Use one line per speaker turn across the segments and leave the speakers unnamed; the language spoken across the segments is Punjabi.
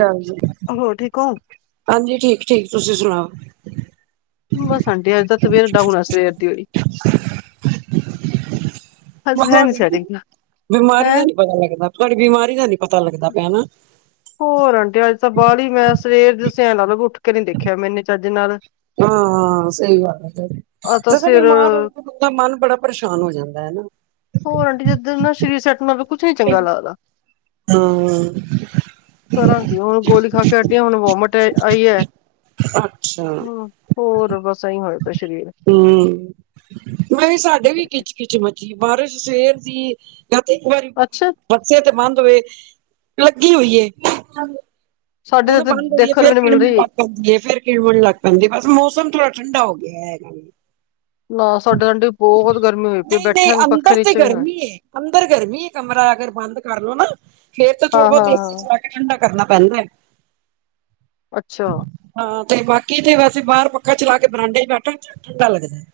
ਹਾਂਜੀ-
ਹੋਰ ਠੀਕ ਹੋ?
ਹਾਂਜੀ, ਠੀਕ- ਠੀਕ ਤੁਸੀਂ ਸੁਣਾਓ?
ਬਸ ਸਾਡੇ ਅੱਜ ਤਾਂ ਸਵੇਰ ਡਾਊਣਾ ਆ ਸਵੇਰ ਦੀ ਵੀ। ਅੱਜ ਹੈ ਨੀ
ਤੁਹਾਡੀ
ਸੈਟਿੰਗ।
ਬਿਮਾਰੀ ਦਾ
ਹੈਂ
ਨੀ ਪਤਾ ਲੱਗਦਾ। ਤੁਹਾਡੀ ਬਿਮਾਰੀ ਦਾ ਨੀ ਪਤਾ ਲੱਗਦਾ ਪਿਆ।
ਹੋਰ ਆਂਟੀ ਅੱਜ ਤਾਂ ਬਾਹ ਹੀ ਮੈਂ ਸਵੇਰ ਜ ਸਿਆਣ ਲ ਉੱਠ ਕੇ ਨਹੀਂ ਦੇਖਿਆ ਮੈਨੇ ਚਾਜੇ ਨਾਲ।
ਹਾ-ਹਾਂ। ਹਾਂ, ਸਹੀ ਗੱਲ ਹੈ ਫੇਰ
ਆ ਤਾਂ
ਜੋਦ
ਸਿਰ
ਬਿਮਾਰ ਹੋਏਦਾ ਮਨ ਬੜਾ ਪਰੇਸ਼ਾਨ ਹੋ ਜਾਂਦਾ ਹੈ।
ਹੋਰ ਆਂਟੀ ਜਿੱਦ ਨਾ ਸਰੀਰ ਸੈਟ ਨਾਲ ਕੁਛ ਨੀ ਚੰਗਾ ਲੱਗਦਾ।
ਹੂੰ।
ਕਰਾਂਗੀ ਹੁਣ ਗੋਲੀ ਖਾ ਕੇ ਅਡੀਆਂ ਹੁਣ ਵੋਮਿਟ ਆਈ ਹੈ।
ਅੱਛਾ
ਹਮ ਹੋਰ, ਬਸ। ਐਈ ਹੋਇਆ ਪਿਆ ਸਰੀਰ।
ਹਮ, ਮੈਂ ਵੀ ਸਾਡੇ ਵੀ ਖੱਚ- ਕਿੱਚ ਮ ਬਾਰਿਸ਼ ਸਵੇਰ ਦੀ ਕ ਤੇ ਇੱਕ ਵਾਰੀ
ਅੱਛਾ
ਬੱਚੇ ਤੇ ਬੰਦ ਹੋਏ ਲੱਗੀ ਹੋਈਏ।
ਸਾਡੇ
ਹੁਣ
ਤਾਂ
ਬੰਦ
ਦੇਖਣ
ਫੇਰ
ਵੀ ਨੀ ਮਿਲ
ਕਿਮਣ
ਰਹੀ।
ਲੱਗਦੀ ਫੇਰ ਕਿਣਮਣ ਲੱਗ ਹਾਂਜੀ, ਬਸ ਮੌਸਮ ਥੋੜਾ ਠੰਡਾ ਹੋ ਗਿਆ।
ਨਾ ਸਾਡੇ ਤਾਂ ਆਂਟੀ ਬਹੁਤ ਗਰਮੀ ਹੋਈ ਪਈ
ਨਹੀਂ- ਨਹੀਂ
ਬੈਠਾ ਵੀ ਪੱਖੇ
ਅੰਦਰ ਤੇ
ਨੀਚੇ ਵੀ ਹਾਂ
ਗਰਮੀ ਹੈ ਅੰਦਰ ਗਰਮੀ ਹੈ। ਕਮਰਾ ਅਗਰ ਬੰਦ ਕਰ ਲੋ ਨਾ। ਫੇਰ ਤਾਂ
ਹਾਂ
ਥੋੜਾ ਬਹੁਤ
ਹਾਂ
ਚਲਾ ਕੇ ਠੰਢਾ ਕਰਨਾ ਪੈਂਦਾ ਹੈ।
ਅੱਛਾ।
ਹਾਂ, ਤੇ ਬਾਕੀ ਤੇ ਵੈਸੇ ਬਾਹਰ ਪੱਖਾ ਚਲਾ ਕੇ ਬਰਾਂਡੇ ਚ' ਬੈਠਣ ਠੰਡਾ ਲੱਗਦਾ।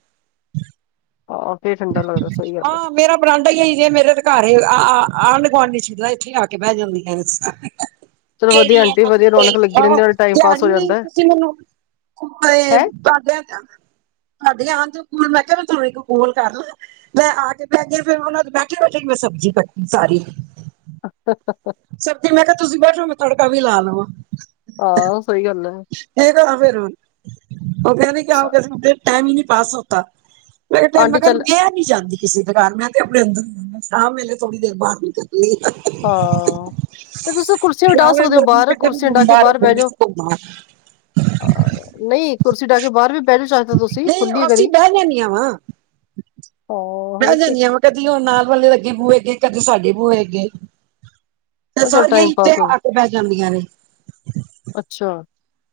ਆਹੋ! ਫਿਰ ਠੰਡਾ ਲੱਗਦਾ ਸਹੀ ਗੱਲ।
ਹਾਂ ਮੇਰਾ ਬਰਾਂਡਾ ਹੀ ਹੀ ਜੇ ਮੇਰੇ ਅ ਘਰ ਆਂਢ- ਗੁਆਂਢੀ ਸ਼ੀਦਲਾ ਇੱਥੇ ਹੀ ਆ ਕੇ ਬਹਿ ਜਾਂਦੀਆਂ।
ਚਲੋ
ਕਿੜ
ਵਧੀਆ
ਆ
ਆਂਟੀ ਵਧੀਆ ਰੌਣਕ ਲੱਗੀ
ਹਾਂ,
ਰਹਿੰਦੀ ਨਾਲੇ ਟਾਈਮ ਪਾਸ ਹੋ
ਧਿਆਣੀ
ਜਾਂਦਾ
ਤੁਸੀਂ ਮੈਨੂੰ ਕੋ
ਹੈ।
ਭਡ ਤੇਲ ਮੈਂ ਕਿਹਾ ਵੀ ਤੁਹਾਨੂੰ ਇੱਕ ਕੋਲ ਕਰ ਲਾ ਮੈਂ ਆ ਕੇ ਬੈ ਗ ਫ ਉਹਨਾ ਦੇ ਬੈਠੇ- ਬੈਠੇ ਮੈਂ ਸਬਜ਼ੀ ਕੱਟੀ ਸਾਰੀ।
ਅੱਛ ਅੱੱਛ
ਸਬਜ਼ੀ ਮੈਂ ਕਿਹਾ ਤੁਸੀਂ ਬੈਠੋ ਮੈਂ ਤੜਕਾ ਵੀ ਲਾ ਲਵਾਂ
ਹਾਂ ਸਹੀ ਗੱਲ ਹੈ
ਹਗਾ ਬਰਨ ਉਹ ਕਹਿੰਦੀ ਕਿ ਟਾਈਮ ਹੀ ਨਹੀਂ ਪਾਸ ਹੋਤਾ ਮੇ
ਆਂਟੀ
ਮੈਂਗਰ
ਚੱਲ
ਮੈਂ ਨੀ ਜਾਂਦੀ ਕਿਸੇ ਦੇ ਘਰ, ਮੈਂ ਤੇ ਆਪਣੇ ਅੰਦਰ ਸਾਮ ਵੇਲੇ ਥੋੜੀ ਦੇਰ ਬਾਹਰ ਨਿਕਲਦੀ ਨ
ਹਾਂ, ਤੇ ਤੁਸੀਂ ਕੁਰਸੀਆਂ ਵੀ ਉ ਡਾਹ
ਸ਼ਾਮ ਵੇਲੇ
ਸਕਦੇ ਹੋ ਬਾਹਰ ਕੁਰਸੀਆਂ ਉ ਡਾਹ ਕੇ ਬਾਹਰ ਬਹਿ ਜਾਓ
ਹਮ
ਨਹੀਂ ਕੁਰਸੀ ਡਾਹ ਕੇ ਬਾਹਰ ਵੀ ਬਹਿ ਲੋ ਚਾਹੀਦਾ ਤੁਸੀਂ
ਨਹੀਂ
ਖੁੱਲੀਏ
ਅਸੀਂ
ਕਰੀ
ਬਹਿ ਮੈਂ ਬੈਠ
ਹੋਰ ਕੀ
ਜਾਂਦੀ ਆ ਵਾਂ ਕਦੀ ਉਹੁ ਨਾਲ ਵਾਲੇ ਲੱਗੇ ਬੂਹੇ ਅਗੇ ਕਦੇ ਸਾਡੇ ਬੂਹੇ ਅਗੇ ਤੇ
ਉਹ ਚੱਲ
ਸਾਰੀਆਂ
ਟਾਈਮ
ਹੀ ਇਥੇ
ਪਾਸ ਹੋ
ਆ ਕੇ ਬਹਿ ਜਾਂਦੀਆਂ ਨੇ
ਅੱਛਾ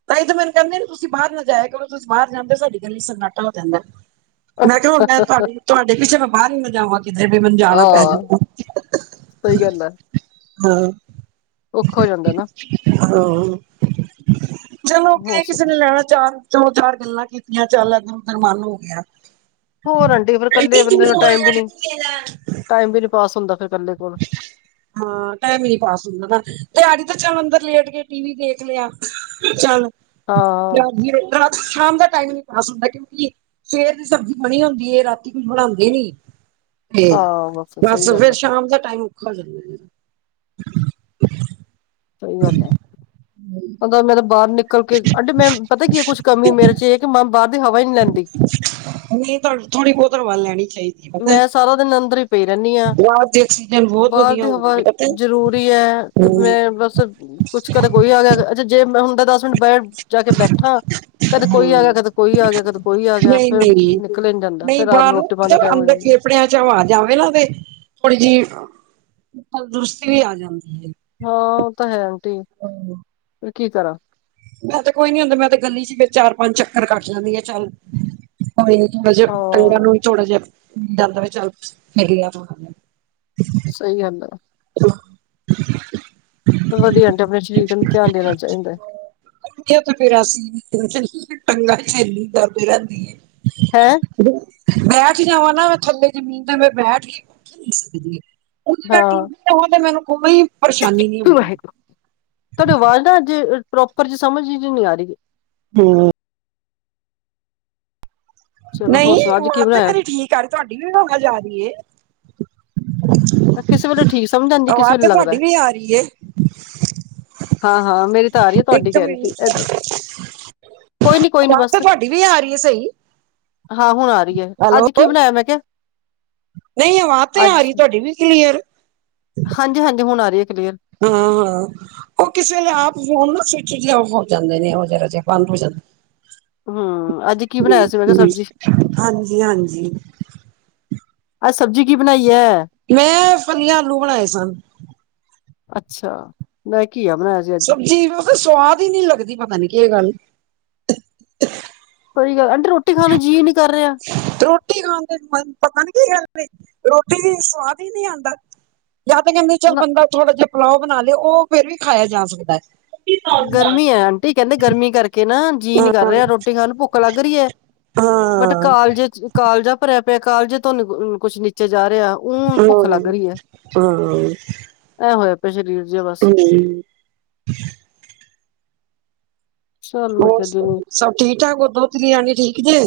ਤਾਂ ਇਹ ਮੈਨੂੰ ਕਹਿੰਦੀ ਤੁਸੀਂ ਬਾਹਰ ਨਾ ਜਾਇਆ ਕਰੋ ਤੁਸੀਂ ਬਾਹਰ ਜਾਂਦੇ ਹੋ ਸਾਡੀ ਗੱਲ ਲਈ ਸਨਾਟਾ ਹੋ ਜਾਂਦਾ ਮੈਂ ਕਿਹਾ ਮੈਂ ਤੁਹਾਡੇ, ਤੁਹਾਡੇ ਪਿੱਛੇ ਮੈਂ ਬਾਹਰ ਹੀ ਨਾ ਜਾਵਾਂ ਕਿਤੇ ਵੀ ਮੈਨੂੰ ਜਾਣਾ ਪੈ ਜਾ
ਹਾਂ ਸਹੀ ਗੱਲ ਹੈ
ਹਾਂ
ਔਖਾ ਹੋ ਜਾਂਦਾ ਨਾ ਹੋਰ
ਚਲੋਗੇ ਕਿਸੇ
ਸੁਣਾ
ਨੇ ਲੈਣਾ ਚਾਰ ਚਲੋ ਚਾਰ ਗੱਲਾਂ ਕੀਤੀਆਂ ਚੱਲ ਇਧਰ- ਉਧਰ ਮਨ ਹੋ ਗਿਆ
ਹੋਰ ਆਂਟੀ ਫਿਰ ਇਕੱਲੇ ਬੰਦੇ ਨਾਲ ਟਾਈਮ ਵੀ ਨੀ, ਟਾਈਮ ਵੀ ਨੀ ਪਾਸ ਹੁੰਦਾ ਫਿਰ ਬੰਦੇ ਕੋਲ
ਹਾਂ ਟਾਈਮ ਹੀ ਨੀ ਪਾਸ ਹੁੰਦਾ ਨਾ ਦਿਹਾੜੀ ਤੇ ਚਲ ਅੰਦਰ ਲੇਟ ਕੇ ਟੀ ਵੀ ਦੇਖ ਲਿਆ ਚੱਲ
ਹਾਂ
ਰਾਤ ਸ਼ਾਮ ਦਾ ਟਾਈਮ ਨੀ ਪਾਸ ਹੁੰਦਾ ਕਿਉਂਕਿ ਸਵੇਰ ਦੀ ਸਬਜ਼ੀ ਬਣੀ ਹੁੰਦੀ, ਰਾਤੀ ਕੁਝ ਬਣਾਉਂਦੇ ਨੀ ਤੇ
ਹਾਂ
ਬਸ
ਸਹੀ ਗੱਲ
ਫੇਰ
ਹੈ
ਸ਼ਾਮ ਦਾ ਟਾਈਮ ਔਖਾ ਹੋ ਜਾਂਦਾ
ਸਹੀ ਗੱਲ ਹੈ ਉਹਦਾ ਮੈੰ ਤਾਂ ਬਾਹਰ ਨਿਕਲ ਕੇ ਆਂਟੀ ਮੈਂ ਪਤਾ ਕੀ ਹੈ ਕੁੱਛ ਕਮੀ ਮੇਰੇ ਚ ਇਹ ਹੈ ਕਿ ਮੈਂ ਬਾਹਰ ਦੀ ਹਵਾ ਨੀ ਲੈਂਦੀ
ਨਹੀਂ ਥੋੜ੍ਹੀ ਬਹੁਤ ਹਵਾ ਲੈਣੀ ਚਾਹੀਦੀ ਹੈ ਪਤਾ
ਮੈਂ ਸਾਰਾ ਦਿਨ ਅੰਦਰ ਹੀ ਪਈ ਰਹਿੰਦੀ ਹਾਂ
ਗਲਾਸ ਦੀ ਆਕਸੀਜਨ ਬਹੁਤ
ਬਾਹਰ
ਵਧੀਆ
ਦੀ ਹਵਾ
ਹੁੰਦੀ ਹੈ ਪਤਾ
ਜ਼ਰੂਰੀ ਹੈ ਤੇ ਮੈਂ ਬਸ ਕੁਛ ਕਰ ਕੋਈ ਆ ਗਿਆ ਅੱਛਾ ਜੇ ਮੈਂ ਹੁੰਦਾ ਦਸ ਮਿੰਟ ਬਹਿਰ ਜਾ ਕੇ ਬੈਠਾ ਕਦੇ
ਹਾਂ
ਕੋਈ ਆ ਗਿਆ, ਕਦੇ ਕੋਈ ਆ ਗਿਆ, ਕਦੇ ਕੋਈ ਆ ਗਿਆ
ਨਹੀਂ
ਫੇਰ
ਨਹੀਂ
ਨਿਕਲੇ ਨੀ ਜਾਂਦਾ, ਫੇਰ ਰਾਤ ਨੂੰ ਰੋਟੀ ਪਾ
ਕੱਪੜਿਆਂ ਚ ਹਵਾ ਜਾਵੇ ਨਾ, ਤੇ ਥੋੜੀ ਜਿਹੀ ਤੰਦਰੁਸਤੀ ਵੀ ਆ ਜਾਂਦੀ ਹੈ
ਹਾਂ ਉਹ ਤਾਂ ਹੈ ਆਂਟੀ
ਹਾਂ
ਫਿਰ ਕੀ ਕਰਾਂ
ਮੈਂ ਤੇ ਕੋਈ ਨੀ ਹੁੰਦਾ ਮੈਂ ਤੇ ਗਲੀ ਚ ਫਿਰ ਚਾਰ ਪੰਜ ਚੱਕਰ ਕੱਟ ਲੈਂਦੀ ਆ ਚੱਲ ਕੋਈ ਥੋੜੇ ਜਿਹੇ ਪਰਾਂ
ਹਾਂ
ਨੂੰ ਵੀ ਥੋੜਾ ਜਿਹਾ ਜਾਂਦਾ ਚੱਲ ਮਿਲ ਗਿਆ
ਸਹੀ ਗੱਲ ਆ ਵਧੀਆ, ਤੇ ਆਪਣੇ ਸਰੀਰ ਨੂੰ ਧਿਆਨ ਦੇਣਾ ਚਾਹੀਦਾ ਹੈ
ਤੇ ਫਿਰ ਅਸੀਂ ਟੰਗਾ ਸਹੇਲੀ ਕਰਦੇ ਰਹਿੰਦੀ
ਹੈਂ
ਬੈਠ ਜਾਵਾਂ ਨਾ ਥੱਲੇ ਜ਼ਮੀਨ ਤੇ ਮ ਬੈਠ ਕੇ ਨਹੀਂ ਸਕਦੀ ਹੈ ਉਹ ਮੈਂ
ਹਾਂ
ਟਾਂ ਤੇ ਮੈਨੂੰ ਕੋਈ ਪਰੇਸ਼ਾਨੀ ਨਹੀ
ਵਾਹਿਗੁਰੂ, ਤੁਹਾਡੀ ਆਵਾਜ਼ ਨਾ ਅੱਜ ਪ੍ਰੋਪਰ ਜ ਸਮਝ ਨੀ ਆ ਰਹੀ
ਹਮ
ਚਲੋ
ਨਹੀਂ,
ਹੋਰ ਸੁਣਾਓ ਅੱਜ ਕੀ
ਆਵਾਜ ਤੇ
ਬਣਾਇਆ?
ਮੇਰੀ ਠੀਕ ਆ ਰਹੀ ਤੁਹਾਡੀ ਵੀ ਆਵਾਜ ਆ ਰਹੀ ਹੈ
ਕਿਸੇ ਵੇਲੇ ਠੀਕ ਸਮਝ ਆਂਦੀ ਕਿਸੇ
ਆਵਾਜ਼
ਵੇਲੇ
ਤੇ ਤੁਹਾਡੀ
ਲੱਗਦਾ
ਵੀ ਆ ਰਹੀ ਹੈ।
ਹਾਂ-ਹਾਂ ਮੇਰੀ ਤਾਂ ਆ ਰਹੀ ਹੈ ਤੁਹਾਡੀ
ਇੱਕ
ਕਹਿ ਰਹੀ ਸੀ
ਮਿੰਟ
ਇਧਰੋਂ ਕੋਈ ਨੀ ਕੋਈ ਨੀ
ਆਵਾਜ਼ ਤਾਂ
ਬਸ
ਤੁਹਾਡੀ ਵੀ ਆ ਰਹੀ ਹੈ ਸਹੀ
ਹਾਂ ਹੁਣ ਆਰੀ ਐ,
ਹੈਲੋ
ਅੱਜ ਕੀ ਬਣਾਇਆ ਮੈਂ ਕਿਹਾ।
ਨਹੀਂ ਆਵਾਜ ਤੇ ਆ
ਅੱਜ
ਰਹੀ, ਤੁਹਾਡੀ ਵੀ ਕਲੀਅਰ।
ਹਾਂਜੀ-ਹਾਂਜੀ, ਹੁਣ ਆਰੀ ਐ ਕਲੀਅਰ।
ਹਾਂ- ਹਾਂ। ਉਹ ਕਿਸੇ ਵੇਲੇ ਆਪ ਫੋਨ ਨਾ ਸਵਿਚ ਜੇ ਔਫ ਹੋ ਜਾਂਦੇ ਨੇ, ਉਹ ਜਰਾ ਜਿਹੇ ਬੰਦ ਹੋ ਜਾਂਦੇ।
ਹੂੰ ਅੱਜ ਕੀ ਬਣਾਇਆ ਸੀ ਮੈਂ ਕਿਹਾ ਸਬਜ਼ੀ
ਹਾਂਜੀ- ਹਾਂਜੀ।
ਅੱਜ ਸਬਜ਼ੀ ਕੀ ਬਣਾਈ ਐ।
ਮੈਂ ਫਲੀਆਂ ਆਲੂ ਬਣਾਏ ਸਨ।
ਅੱਛਾ, ਮੈਂ ਘੀਆ ਬਣਾਇਆ ਸੀ। ਅੱਜ
ਸਬਜ਼ੀ ਤਾਂ ਸਵਾਦ ਹੀ ਨੀ ਲੱਗਦੀ, ਪਤਾ ਨੀ ਕੀ ਗੱਲ।
ਕੋਈ ਗੱਲ, ਆਂਟੀ ਰੋਟੀ ਖਾਣ ਜੀਅ ਨੀ ਕਰ ਰਿਹਾ।
ਰੋਟੀ ਖਾਣ ਦੇ ਮਨ ਪਤਾ ਨੀ ਕੀ ਕਰਦੇ, ਰੋਟੀ ਵੀ ਸਵਾਦ ਹੀ ਨਹੀਂ ਆਂਦਾ। ਜਾਂ ਤਾਂ ਕਹਿੰਦੇ ਚੱਲ
ਨਾ
ਬੰਦਾ ਥੋੜਾ ਜਿਹਾ ਪਲਾਓ ਬਣਾ ਲਏ, ਉਹ ਫੇਰ ਵੀ ਖਾਇਆ ਜਾ ਸਕਦਾ ਹੈ। ਹਾਂ
ਗਰਮੀ ਐ, ਆਂਟੀ ਕਹਿੰਦੇ ਗਰਮੀ ਕਰਕੇ ਨਾ ਜੀ ਨੀ ਕਰ
ਹਾਂ
ਰਿਹਾ ਰੋਟੀ ਖਾਣ ਨੂੰ ਭੁੱਖ ਲੱਗ ਰਹੀ ਐ, ਬਟ
ਹਾਂ
ਕਾਲਜੇ ਚ ਕਾਲਜਾ ਭਰਿਆ ਪਿਆ, ਕਾਲਜੇ ਤੋਂ ਨੀ ਕੁ ਕੁੱਛ ਨੀ ਨੀਚੇ ਜਾ ਰਿਹਾ, ਊਂ
ਹਾਂ
ਭੁੱਖ ਲੱਗ ਰਹੀ ਐ,
ਹੂੰ
ਐਂ ਹੋਇਆ ਪਿਆ ਸਰੀਰ। ਜੇ ਬਸ
[unintelligible]
ਚੱਲ ਮੈਂ
ਹੋਰ
ਕਦੀ
ਸਭ ਠੀਕ-ਠਾਕ, ਦੋਤਰੀ ਰਾਣੀ ਠੀਕ ਜੇ।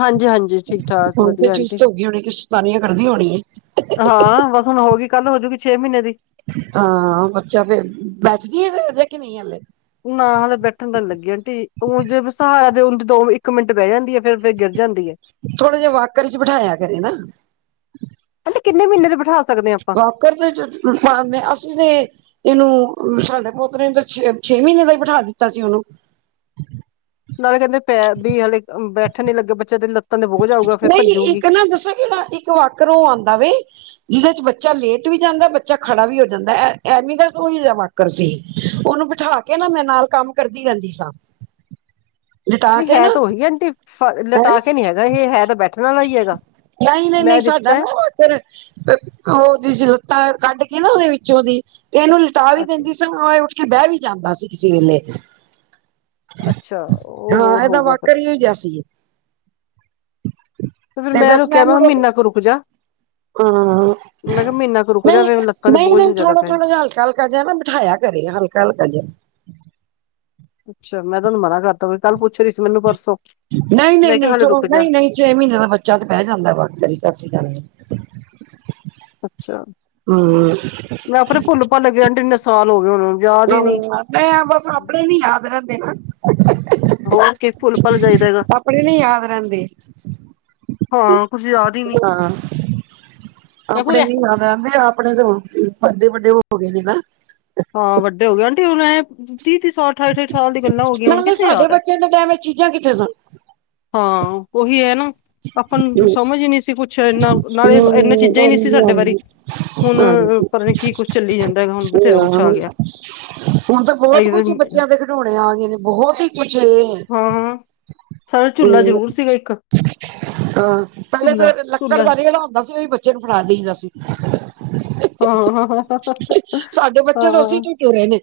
ਹਾਂਜੀ ਹਾਂਜੀ ਠੀਕ ਠਾਕ
ਹੁਣ ਤੇ
ਵਧੀਆ ਆਂਟੀ
ਚੁਸਤ ਹੋ ਗਈ ਹੋਣੀ ਐ, ਸੈ ਤਾਨੀਆਂ ਕਰਦੀ ਹੋਣੀ ਏ।
ਹਾਂ ਬਸ ਹੁਣ ਹੋ ਗਈ, ਕੱਲ ਹੋਜੂਗੀ ਛੇ ਮਹੀਨੇ ਦੀ।
ਹਾਂ, ਬੱਚਾ ਫੇਰ ਬੈਠਦੀ ਐ, ਹਜੇ ਕਿ ਨਹੀਂ ਹਾਲੇ।
ਨਾ ਹਾਲੇ ਬੈਠਣ ਤਾਂ ਨੀ ਲੱਗੀ ਆਂਟੀ, ਊਂ ਜੇ ਸਹਾਰਾ ਦੇ ਦੋ ਇੱਕ ਮਿੰਟ ਬਹਿ ਜਾਂਦੀ ਆ, ਫੇਰ ਗਿਰ ਜਾਂਦੀ ਹੈ
ਥੋੜਾ ਜਿਹੇ ਵਾਕਰ ਚ ਬਿਠਾਇਆ ਕਰੇ ਨਾ।
ਅੰਟੀ ਕਿੰਨੇ ਮਹੀਨੇ ਦੇ ਬਿਠਾ ਸਕਦੇ ਆ ਆਪਾਂ।
ਵਾਕਰ ਦੇ ਚ ਪਾਂਦੇ, ਅਸੀਂ ਤੇ ਇਹਨੂੰ ਸਾਡੇ ਪੋਤਰੇ ਨੂੰ ਤਾਂ, ਛੇ- ਛੇ ਮਹੀਨੇ ਦਾ ਹੀ ਬਿਠਾ ਦਿੱਤਾ ਸੀ ਉਹਨੂੰ।
ਨਾਲੇ ਕਹਿੰਦੇ ਪੈਰ ਵੀ ਹਲੇ ਬੈਠਣ ਨੀ ਲੱਗੇ, ਬੱਚਿਆਂ ਦੇ ਲੱਤ
ਨਹੀਂ ਇੱਕ ਨਾ ਦੱਸਾਂ ਕਿਹੜਾ ਇੱਕ ਵਾਕਰ, ਉਹ ਆਂਦਾ ਵੇ ਜਿਹਦੇ ਚ ਬੱਚਾ ਲੇਟ ਵੀ ਜਾਂਦਾ, ਬੱਚਾ ਖੜਾ ਵੀ ਹੋ ਜਾਂਦਾ, ਐ ਐਵੇਂ ਦਾ ਕੋਈ ਵਾਕ ਉਪਰ ਸੀ, ਉਹਨੂੰ ਬਿਠਾ ਕੇ ਨਾ ਮੈਂ ਨਾਲ ਕੰਮ ਕਰਦੀ ਰਹਿੰਦੀ ਸਾਂ। ਲਿਟਾ
ਨਹੀਂ
ਕੇ
ਹੈ
ਨਾ
ਤਾਂ ਉਹੀ ਆਂਟੀ। ਫ
ਹੈਂ
ਲਿਟਾ ਕੇ ਨਹੀਂ ਹੈਗਾ, ਇਹ ਹੈ ਤਾਂ ਬੈਠਣ ਵਾਲਾ ਹੀ ਹੈਗਾ, ਮੈਂ ਦਿੱਤਾ।
ਫਿਰ ਉਹਦੀ ਜੇ ਲੱਤਾਂ ਕੱਢ ਕੇ ਨਾ ਉਹਦੇ ਵਿੱਚੋਂ ਦੀ, ਤੇ ਇਹਨੂੰ ਲਿਟਾ ਵੀ
ਅੱਛਾ
ਦਿੰਦੀ ਸੀ। ਪਰ ਉਹ ਉੱਠ ਕੇ ਬਹਿ ਵੀ ਜਾਂਦਾ ਸੀ, ਕਿਸੇ ਵੇਲੇ।
ਅੱਛਾ, ਉਹ ਹੋਰ ਹੋਊਗਾ ਫਿਰ।
ਕਿਆ ਸੀ ਏ।
ਤੇ ਫਿਰ ਮੈਂ
ਬਸ
ਉਹਨੂੰ ਕਿਹਾ,
ਮੈਨੂੰ
ਮਹਾਂ ਮਹੀਨਾ ਕੁ ਰੁਕ ਜਾ।
ਹਾਂ
ਮੈਂ ਕਿਹਾ ਮਹੀਨਾ ਕੁ ਰੁਕ ਜਾ,
ਨਹੀਂ
ਲੱਤਾਂ ਦੇ
ਨਹੀਂ
ਬੋਝ ਨੀ
ਨਹੀਂ
ਜ਼ਿਆਦਾ
ਥੋੜਾ
ਪੈਣੇ।
ਥੋੜਾ ਜਿਹਾ ਹਲਕਾ ਹਲਕਾ ਜਿਹਾ ਨਾ ਬਿਠਾਇਆ ਕਰੇ, ਹਲਕਾ- ਹਲਕਾ ਜਿਹਾ
ਅੱਛਾ ਮੈਂ ਤੁਹਾਨੂੰ ਮਨਾ ਕਰਤਾ ਬਈ, ਕੱਲ ਪੁੱਛ ਰਹੀ ਸੀ ਮੈਨੂੰ ਪਰਸੋਂ।
ਨਹੀਂ- ਨਹੀਂ-
ਮੈਂ ਕਿਹਾ
ਨਹੀਂ
ਹਾਲੇ
ਚੋ
ਰੁਕ ਜਾ
ਨਹੀਂ- ਨਹੀਂ, ਛੇ ਮਹੀਨੇ ਦਾ ਬੱਚਾ ਤਾਂ ਬਹਿ ਜਾਂਦਾ ਵਾਕਰ ਵਿਚ, ਸਸ ਰੀ ਕਾਲ ਜੀ।
ਅੱਛਾ।
ਹੂੰ,
ਮੈਂ ਆਪਣੇ ਭੁੱਲ ਭੱਲ ਗਿਆ ਅੰਟੀ, ਐਨੇ ਸਾਲ ਹੋ ਗਏ ਉਹਨਾਂ ਨੂੰ।
ਹੂੰ, ਐਂ ਬਸ ਆਪਣੇ ਨੀ ਯਾਦ ਰਹਿੰਦੇ ਨਾ।
ਹੋਰ ਕੀ ਭੁੱਲ ਭੱਲ ਜਾਈਦਾ ਹੈਗਾ
ਆਪਣੇ ਨੀ ਯਾਦ ਰਹਿੰਦੇ।
ਹਾਂ ਕੁਝ ਯਾਦ ਹੀ ਨਹੀਂ
ਹਾਂ,
ਕਿਆ
ਆਪਣੇ
ਪੂਰੇ
ਨੀ ਯਾਦ ਰਹਿੰਦੇ, ਆ ਆਪਣੇ ਤੇ ਹੁਣ ਵੱਡੇ- ਵੱਡੇ ਹੋ ਗਏ ਨੇ ਨਾ।
ਹਾਂ ਵੱਡੇ ਹੋ ਗਏ, ਆਂਟੀ ਹੁਣ ਐਂ ਤੀਹ-ਤੀਹ ਸਾਲ, ਠਾਈ- ਠਾਈ ਸਾਲ ਦੀ ਗੱਲਾਂ ਹੋ ਗਈਆਂ, ਹੁਣ ਕਿੱਥੇ ਯਾਦ ਐ।
ਏਂਦੇ ਟਾਈਮ ਵਿਚ ਚੀਜ਼ਾਂ ਕਿੱਥੇ ਸਨ।
ਹਾਂ, ਓਹੀ ਹੈ ਨਾ। ਆਪਾਂ ਨੂੰ ਸਮਝ ਈ ਨਹੀ ਸੀ ਕੁਛ, ਇੰਨਾ ਨਾਲੇ
ਹਮ
ਏਨੀ ਚੀਜ਼ਾਂ ਈ ਨਹੀ ਸੀ
ਹਾਂਜੀ
ਸਾਡੇ ਵਾਰੀ।
ਹਾਂਜੀ
ਹੁਣ
ਹਾਂਜੀ
ਪਰ ਨੀ ਕੀ ਕੁਛ ਚੱਲੀ ਜਾਂਦਾ ਹੈਗਾ ਹੁਣ ਬਥੇਰਾ ਕੁਛ
ਹਾਂ
ਆ ਗਿਆ।
ਹੁਣ ਤਾਂ ਬਹੁਤ ਕੁਛ ਬੱਚਿਆਂ ਦੇ ਖਿਡੌਣੇ ਆ ਗਏ ਨੇ ਬਹੁਤ ਹੀ ਕੁਛ।
ਹਾਂ ਸਾਡਾ ਝੂਲਾ
ਹੂੰ
ਜ਼ਰੂਰ ਸੀਗਾ ਇੱਕ।
ਹਾਂ ਪਹਿਲੇ ਤਾਂ
ਝੂਲਾ
ਲੱਕੜ
ਝੂਲਾ
ਦਾ ਰੇਹੜਾ ਹੁੰਦਾ ਸੀ ਓਹੀ ਬੱਚੇ ਨੂੰ ਫੜਾ ਦੇਈ ਦਾ ਸੀ।
ਹਾਂ -ਹਾਂ।
ਸਾਡੇ ਬੱਚੇ ਤੇ ਔਸੀ ਚ ਤੁਰੇ ਨੇ।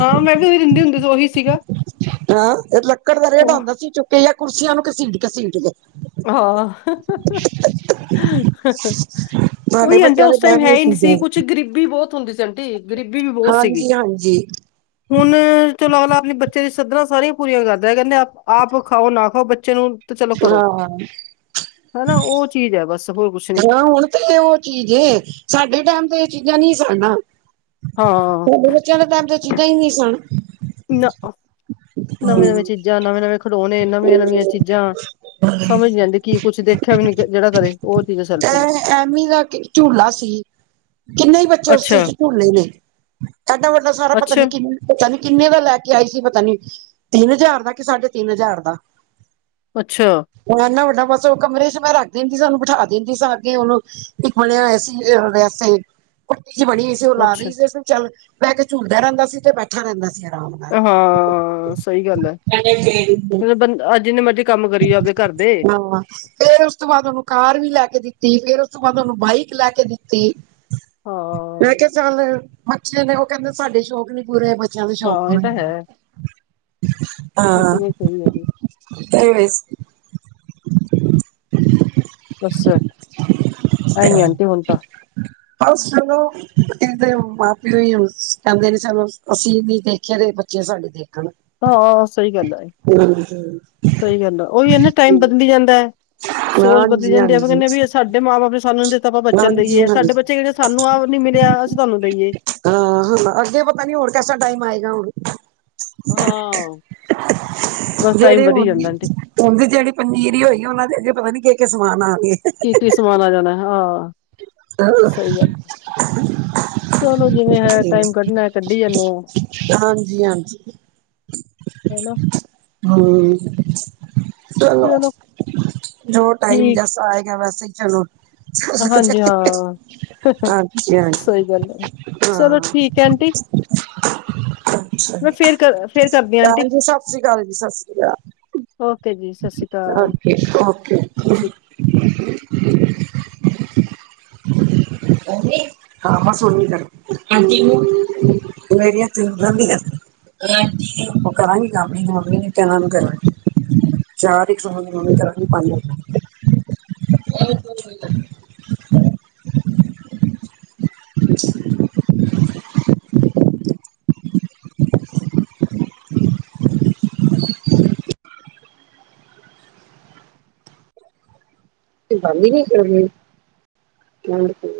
ਹਾਂ ਮੈਂ ਵੀ ਓਹੀ ਦਿੰਦੀ ਹੁੰਦੀ ਸੀ ਓਹੀ ਸੀਗਾ।
ਹਾਂ। ਏਕ ਲੱਕੜ ਦਾ ਰੇੜਾ
ਉਹ
ਹੁੰਦਾ ਸੀ ਚੁੱਕੀ ਯਾਂ ਕੁਰਸੀਆਂ ਨੂੰ ਘਸੀਟ- ਘਸੀਟ ਕੇ।
ਹਾਂ।
ਸਾਡੇ
ਓਹੀ ਆਂਟੀ
ਬੱਚਿਆਂ ਦੇ
ਉਸ ਟਾਈਮ ਹੈ
ਇਹ
ਹੀ ਨੀ ਸੀ
ਚੀਜ਼ਾਂ
ਕੁਛ ਗਰੀਬੀ ਬਹੁਤ ਹੁੰਦੀ ਸੀ ਆਂਟੀ। ਗਰੀਬੀ ਵੀ ਬਹੁਤ ਸੀਗੀ।
ਹਾਂਜੀ ਹਾਂਜੀ
ਹੁਣ ਚਲੋ ਅਗਲਾ ਅਪਣੇ ਬੱਚੇ ਦੀ ਸੱਧਰਾਂ ਸਾਰੀਆਂ ਪੂਰੀਆਂ ਕਰਦਾ ਕਹਿੰਦੇ ਆਪ ਖਾਓ ਨਾ ਖਾਓ ਬੱਚੇ ਨੂੰ
ਹਾਂ।
ਹੈਨਾ ਓਹ ਚੀਜ਼ ਐ ਬਸ। ਹੋਰ ਕੁਛ ਨੀ
ਹਾਂ ਹੁਣ ਤੇ ਓਹ ਚੀਜ਼ ਏ। ਸਾਡੇ ਟਾਈਮ ਤੇ ਇਹ ਚੀਜ਼ਾਂ ਨਹੀ ਸਨ ਨਾ।
ਹਾਂ।
ਸਾਡੇ ਬੱਚਿਆਂ ਦੇ ਟਾਈਮ ਤੇ ਇਹ ਚੀਜ਼ਾਂ ਈ ਨਹੀ ਸਨ।
ਨਾ, ਨਵੇ- ਨਵੇ
ਹੂੰ
ਚੀਜ਼ਾਂ, ਨਵੇਂ -ਨਵੇਂ ਖਿਡੋਣੇ, ਨਵੀਆਂ- ਨਵੀਆਂ ਚੀਜ਼ਾਂ। ਸਮਝ ਨੀ ਆਂਉਦੀ ਕਿ ਕੁਛ ਦੇਖਿਆ ਵੀ ਨੀ ਜਿਹੜਾ ਕਦੇ ਓਹ ਚੀਜ਼ ਸਨ।
ਐ ਐਮੀ ਦਾ ਝੂਲਾ ਸੀ, ਕਿੰਨੇ ਈ ਬੱਚੇ ਚੇ ਓਸ ਚ
ਅੱਛਾ,
ਝੂਲੇ ਨੇ। ਐਡਾ ਵੱਡਾ ਸਾਰਾ ਪਤਾ
ਅੱਛਾ,
ਨੀ ਕਿ ਪਤਾ ਨੀ ਕਿੰਨੇ ਦਾ ਲੈ ਕੇ ਆਈ ਸੀ ਪਤਾ ਨੀ। ਤਿੰਨ ਹਜ਼ਾਰ ਦਾ ਕਿ ਸਾਢੇ ਤਿੰਨ ਹਜ਼ਾਰ ਦਾ।
ਅੱਛਾ।
ਹੁਣ ਏਨਾ ਵੱਡਾ ਬਸ ਉਹ ਕਮਰੇ ਚ ਮੈਂ ਰੱਖ ਦਿੰਦੀ ਸਾਂ ਉਹਨੂੰ ਬਿਠਾ ਦਿੰਦੀ ਸਾਂ ਅੱਗੇ ਉਹਨੂੰ। ਇੱਕ ਬਣਿਆ ਹੋਇਆ ਸੀ ਅ ਵੈਸੇ ਈ ਕੁਟੀ ਜੀ ਬਣੀ ਹੋਈ ਸੀ। ਜੇ ਉਹ ਲਾ
ਅੱਛਾ
ਲਈ ਦੇ ਸਨ ਚੱਲ ਬਹਿ ਕੇ ਝੂਲਦਾ ਰਹਿੰਦਾ ਸੀ ਤੇ ਬੈਠਾ ਰਹਿੰਦਾ ਸੀਗਾ।
ਹਾਂ। ਸਹੀ ਗੱਲ ਹੈ। ਬੰਦਾ ਅ ਜਿੰਨੇ ਮਰਜੀ ਕੰਮ ਕਰੀ ਜੋ ਆਪਦੇ ਘਰ ਦੇ।
ਹਾਂ। ਫਿਰ ਉਸ ਤੋਂ ਬਾਅਦ ਉਹਨੂੰ ਕਾਰ ਵੀ ਲੈ ਕੇ ਦਿੱਤੀ, ਫਿਰ ਉਸ ਤੋਂ ਬਾਅਦ ਉਹਨੂੰ ਬਾਈਕ ਲੈ ਕੇ ਦਿੱਤੀ।
ਹਾਂ,
ਮੈਂ ਕਿਹਾ ਚੱਲ ਬਚੇ ਨੇ, ਉਹ ਕਹਿੰਦੇ ਸਾਡੇ ਸ਼ੌਕ ਨੀ ਪੂਰੇ ਬਚਿਆ ਦੇ ਸੌਕ
ਹਾਂ ਇਹ
ਹੋਣੇ
ਤਾਂ ਹੈ।
ਹਾਂ
ਬਿਲਕੁਲ ਇਹ ਸਹੀ ਹੈ ਜੀ
ਏਹ ਦੇ।
ਬੱਸ, ਐਂਈ ਆਂਟੀ ਹੁਣ ਤਾਂ।
ਬਸ ਚਲੋ ਕਹਿੰਦੇ, ਮਾਂ ਪਿਓ ਹੀ ਕਹਿੰਦੇ ਨੇ ਸਾਨੂੰ ਅਸੀ ਨੀ ਦੇਖਿਆ ਤੇ ਬ ਬੱਚੇ ਸਾਡੇ ਦੇਖਣ
ਹਾਂ ਸਹੀ ਗੱਲ ਆ ਏ।
ਹਾਂਜੀ
ਸਹੀ ਗੱਲ ਆ ਔਈ ਨਾ ਟਾਈਮ ਬਦਲੀ ਜਾਂਦਾ ਐ।
[unintelligible] [unintelligible]
ਸੋਚ ਬਦਲੀ ਜਾਂਦੀ ਆ
ਹਾਂਜੀ
ਆਪਾਂ
ਹਾਂਜੀ
ਕਹਿੰਦੇ ਵੀ ਸਾਡੇ ਮਾਂ ਬਾਪ ਨੇ ਸਾਨੂੰ ਨਹੀ ਦਿੱਤਾ ਆਪਾਂ ਬੱਚਿਆਂ ਨੂੰ ਦੇਈਏ।
ਹਾਂਜੀ
ਸਾਡੇ ਬੱਚੇ ਕਿਹੜੇ ਸਾਨੂੰ ਆਹ ਨੀ ਮਿਲਿਆ, ਅਸੀ ਤੁਹਾਨੂੰ ਦੇਈਏ।
ਹਾਂ ਹ ਅੱਗੇ ਪਤਾ ਨੀ ਹੋਰ ਕੈਸਾ ਟਾਈਮ ਆਏਗਾ ਹੁਣ।
ਹਾਂ ਬਸ ਟਾਈਮ
ਜਿਹੜੇ
ਵਧੀ
ਹੁਣ
ਜਾਂਦਾ ਆਂਟੀ
ਹੁਣ ਵੀ ਜਿਹੜੀ ਪੰਨੀਰੀ ਹੋਈ ਉਹਨਾਂ ਦੇ ਅੱਗੇ ਪਤਾ ਨੀ ਕਿਆ- ਕਿਆ ਸਮਾਨ ਆਉਣ ਗਏ
ਕੀ- ਕੀ ਸਮਾਨ ਆ ਜਾਣਾ ਹਾਂ,
ਹਾਂਜੀ
ਸਹੀ ਗੱਲ ਆ ਚਲੋ ਜਿਵੇਂ ਹੈ ਟਾਈਮ ਕੱਢਨਾ ਕੱਢੀ ਜਾਂਦੇ ਆ
ਹਾਂਜੀ-ਹਾਂਜੀ।
ਹੇਲੋ।
ਹੂੰ, ਚਲੋ। ਜੋ ਟਾਈਮ
ਠੀਕ
ਜੈਸਾ ਆਇਗਾ, ਵੈਸੇ ਹੀ ਚਲੋ।
ਹਾਂਜੀ-ਹਾਂ। ਹੇ, ਹੇ,
ਹਾਂਜੀ ਹਾਂਜੀ
ਸਹੀ ਗੱਲ ਹੈ, ਚਲੋ ਠੀਕ ਹੈ ਆਂਟੀ। ਮੈਂ ਫੇਰ ਕਰ ਫੇਰ ਕਰਦੀ ਹਾਂ
ਭੈਣ
ਆਂਟੀ
ਜੀ, ਸਤਿ ਸ੍ਰੀ ਅਕਾਲ ਜੀ। ਸਤਿ ਸ਼੍ਰੀ ਅਕਾਲ।
ਓਕੇ ਜੀ ਸਤਿ ਸ਼੍ਰੀ ਅਕਾਲ
ਓਕੇ-ਓਕੇ।
ਸਤਿ ਸ਼੍ਰੀ
ਭੈਣ ਜੀ। ਹਾਂ, ਹਾਂ, ਸੁੱਨੀ ਘਰ, ਮੇਰੀਆ ਤਿੰਨ ਨਾਨੀਆਂ। ਉਹ ਕਰਾਂਗੇ ਕੰਮ ਇਹਨਾ [unintelligible] ਤੇ ਏਨਾਂ ਨੂੰ ਕਰਾਂਗੇ। ਚਾਰ ਇੱਕ ਸੋ ਕਰਾਂਗੀ, ਪੰਜ। [unintelligible] ਬੰਦ ਈ ਨਹੀਂ ਕਰ ਰਹੀ, ਹਾਂ ਕੀ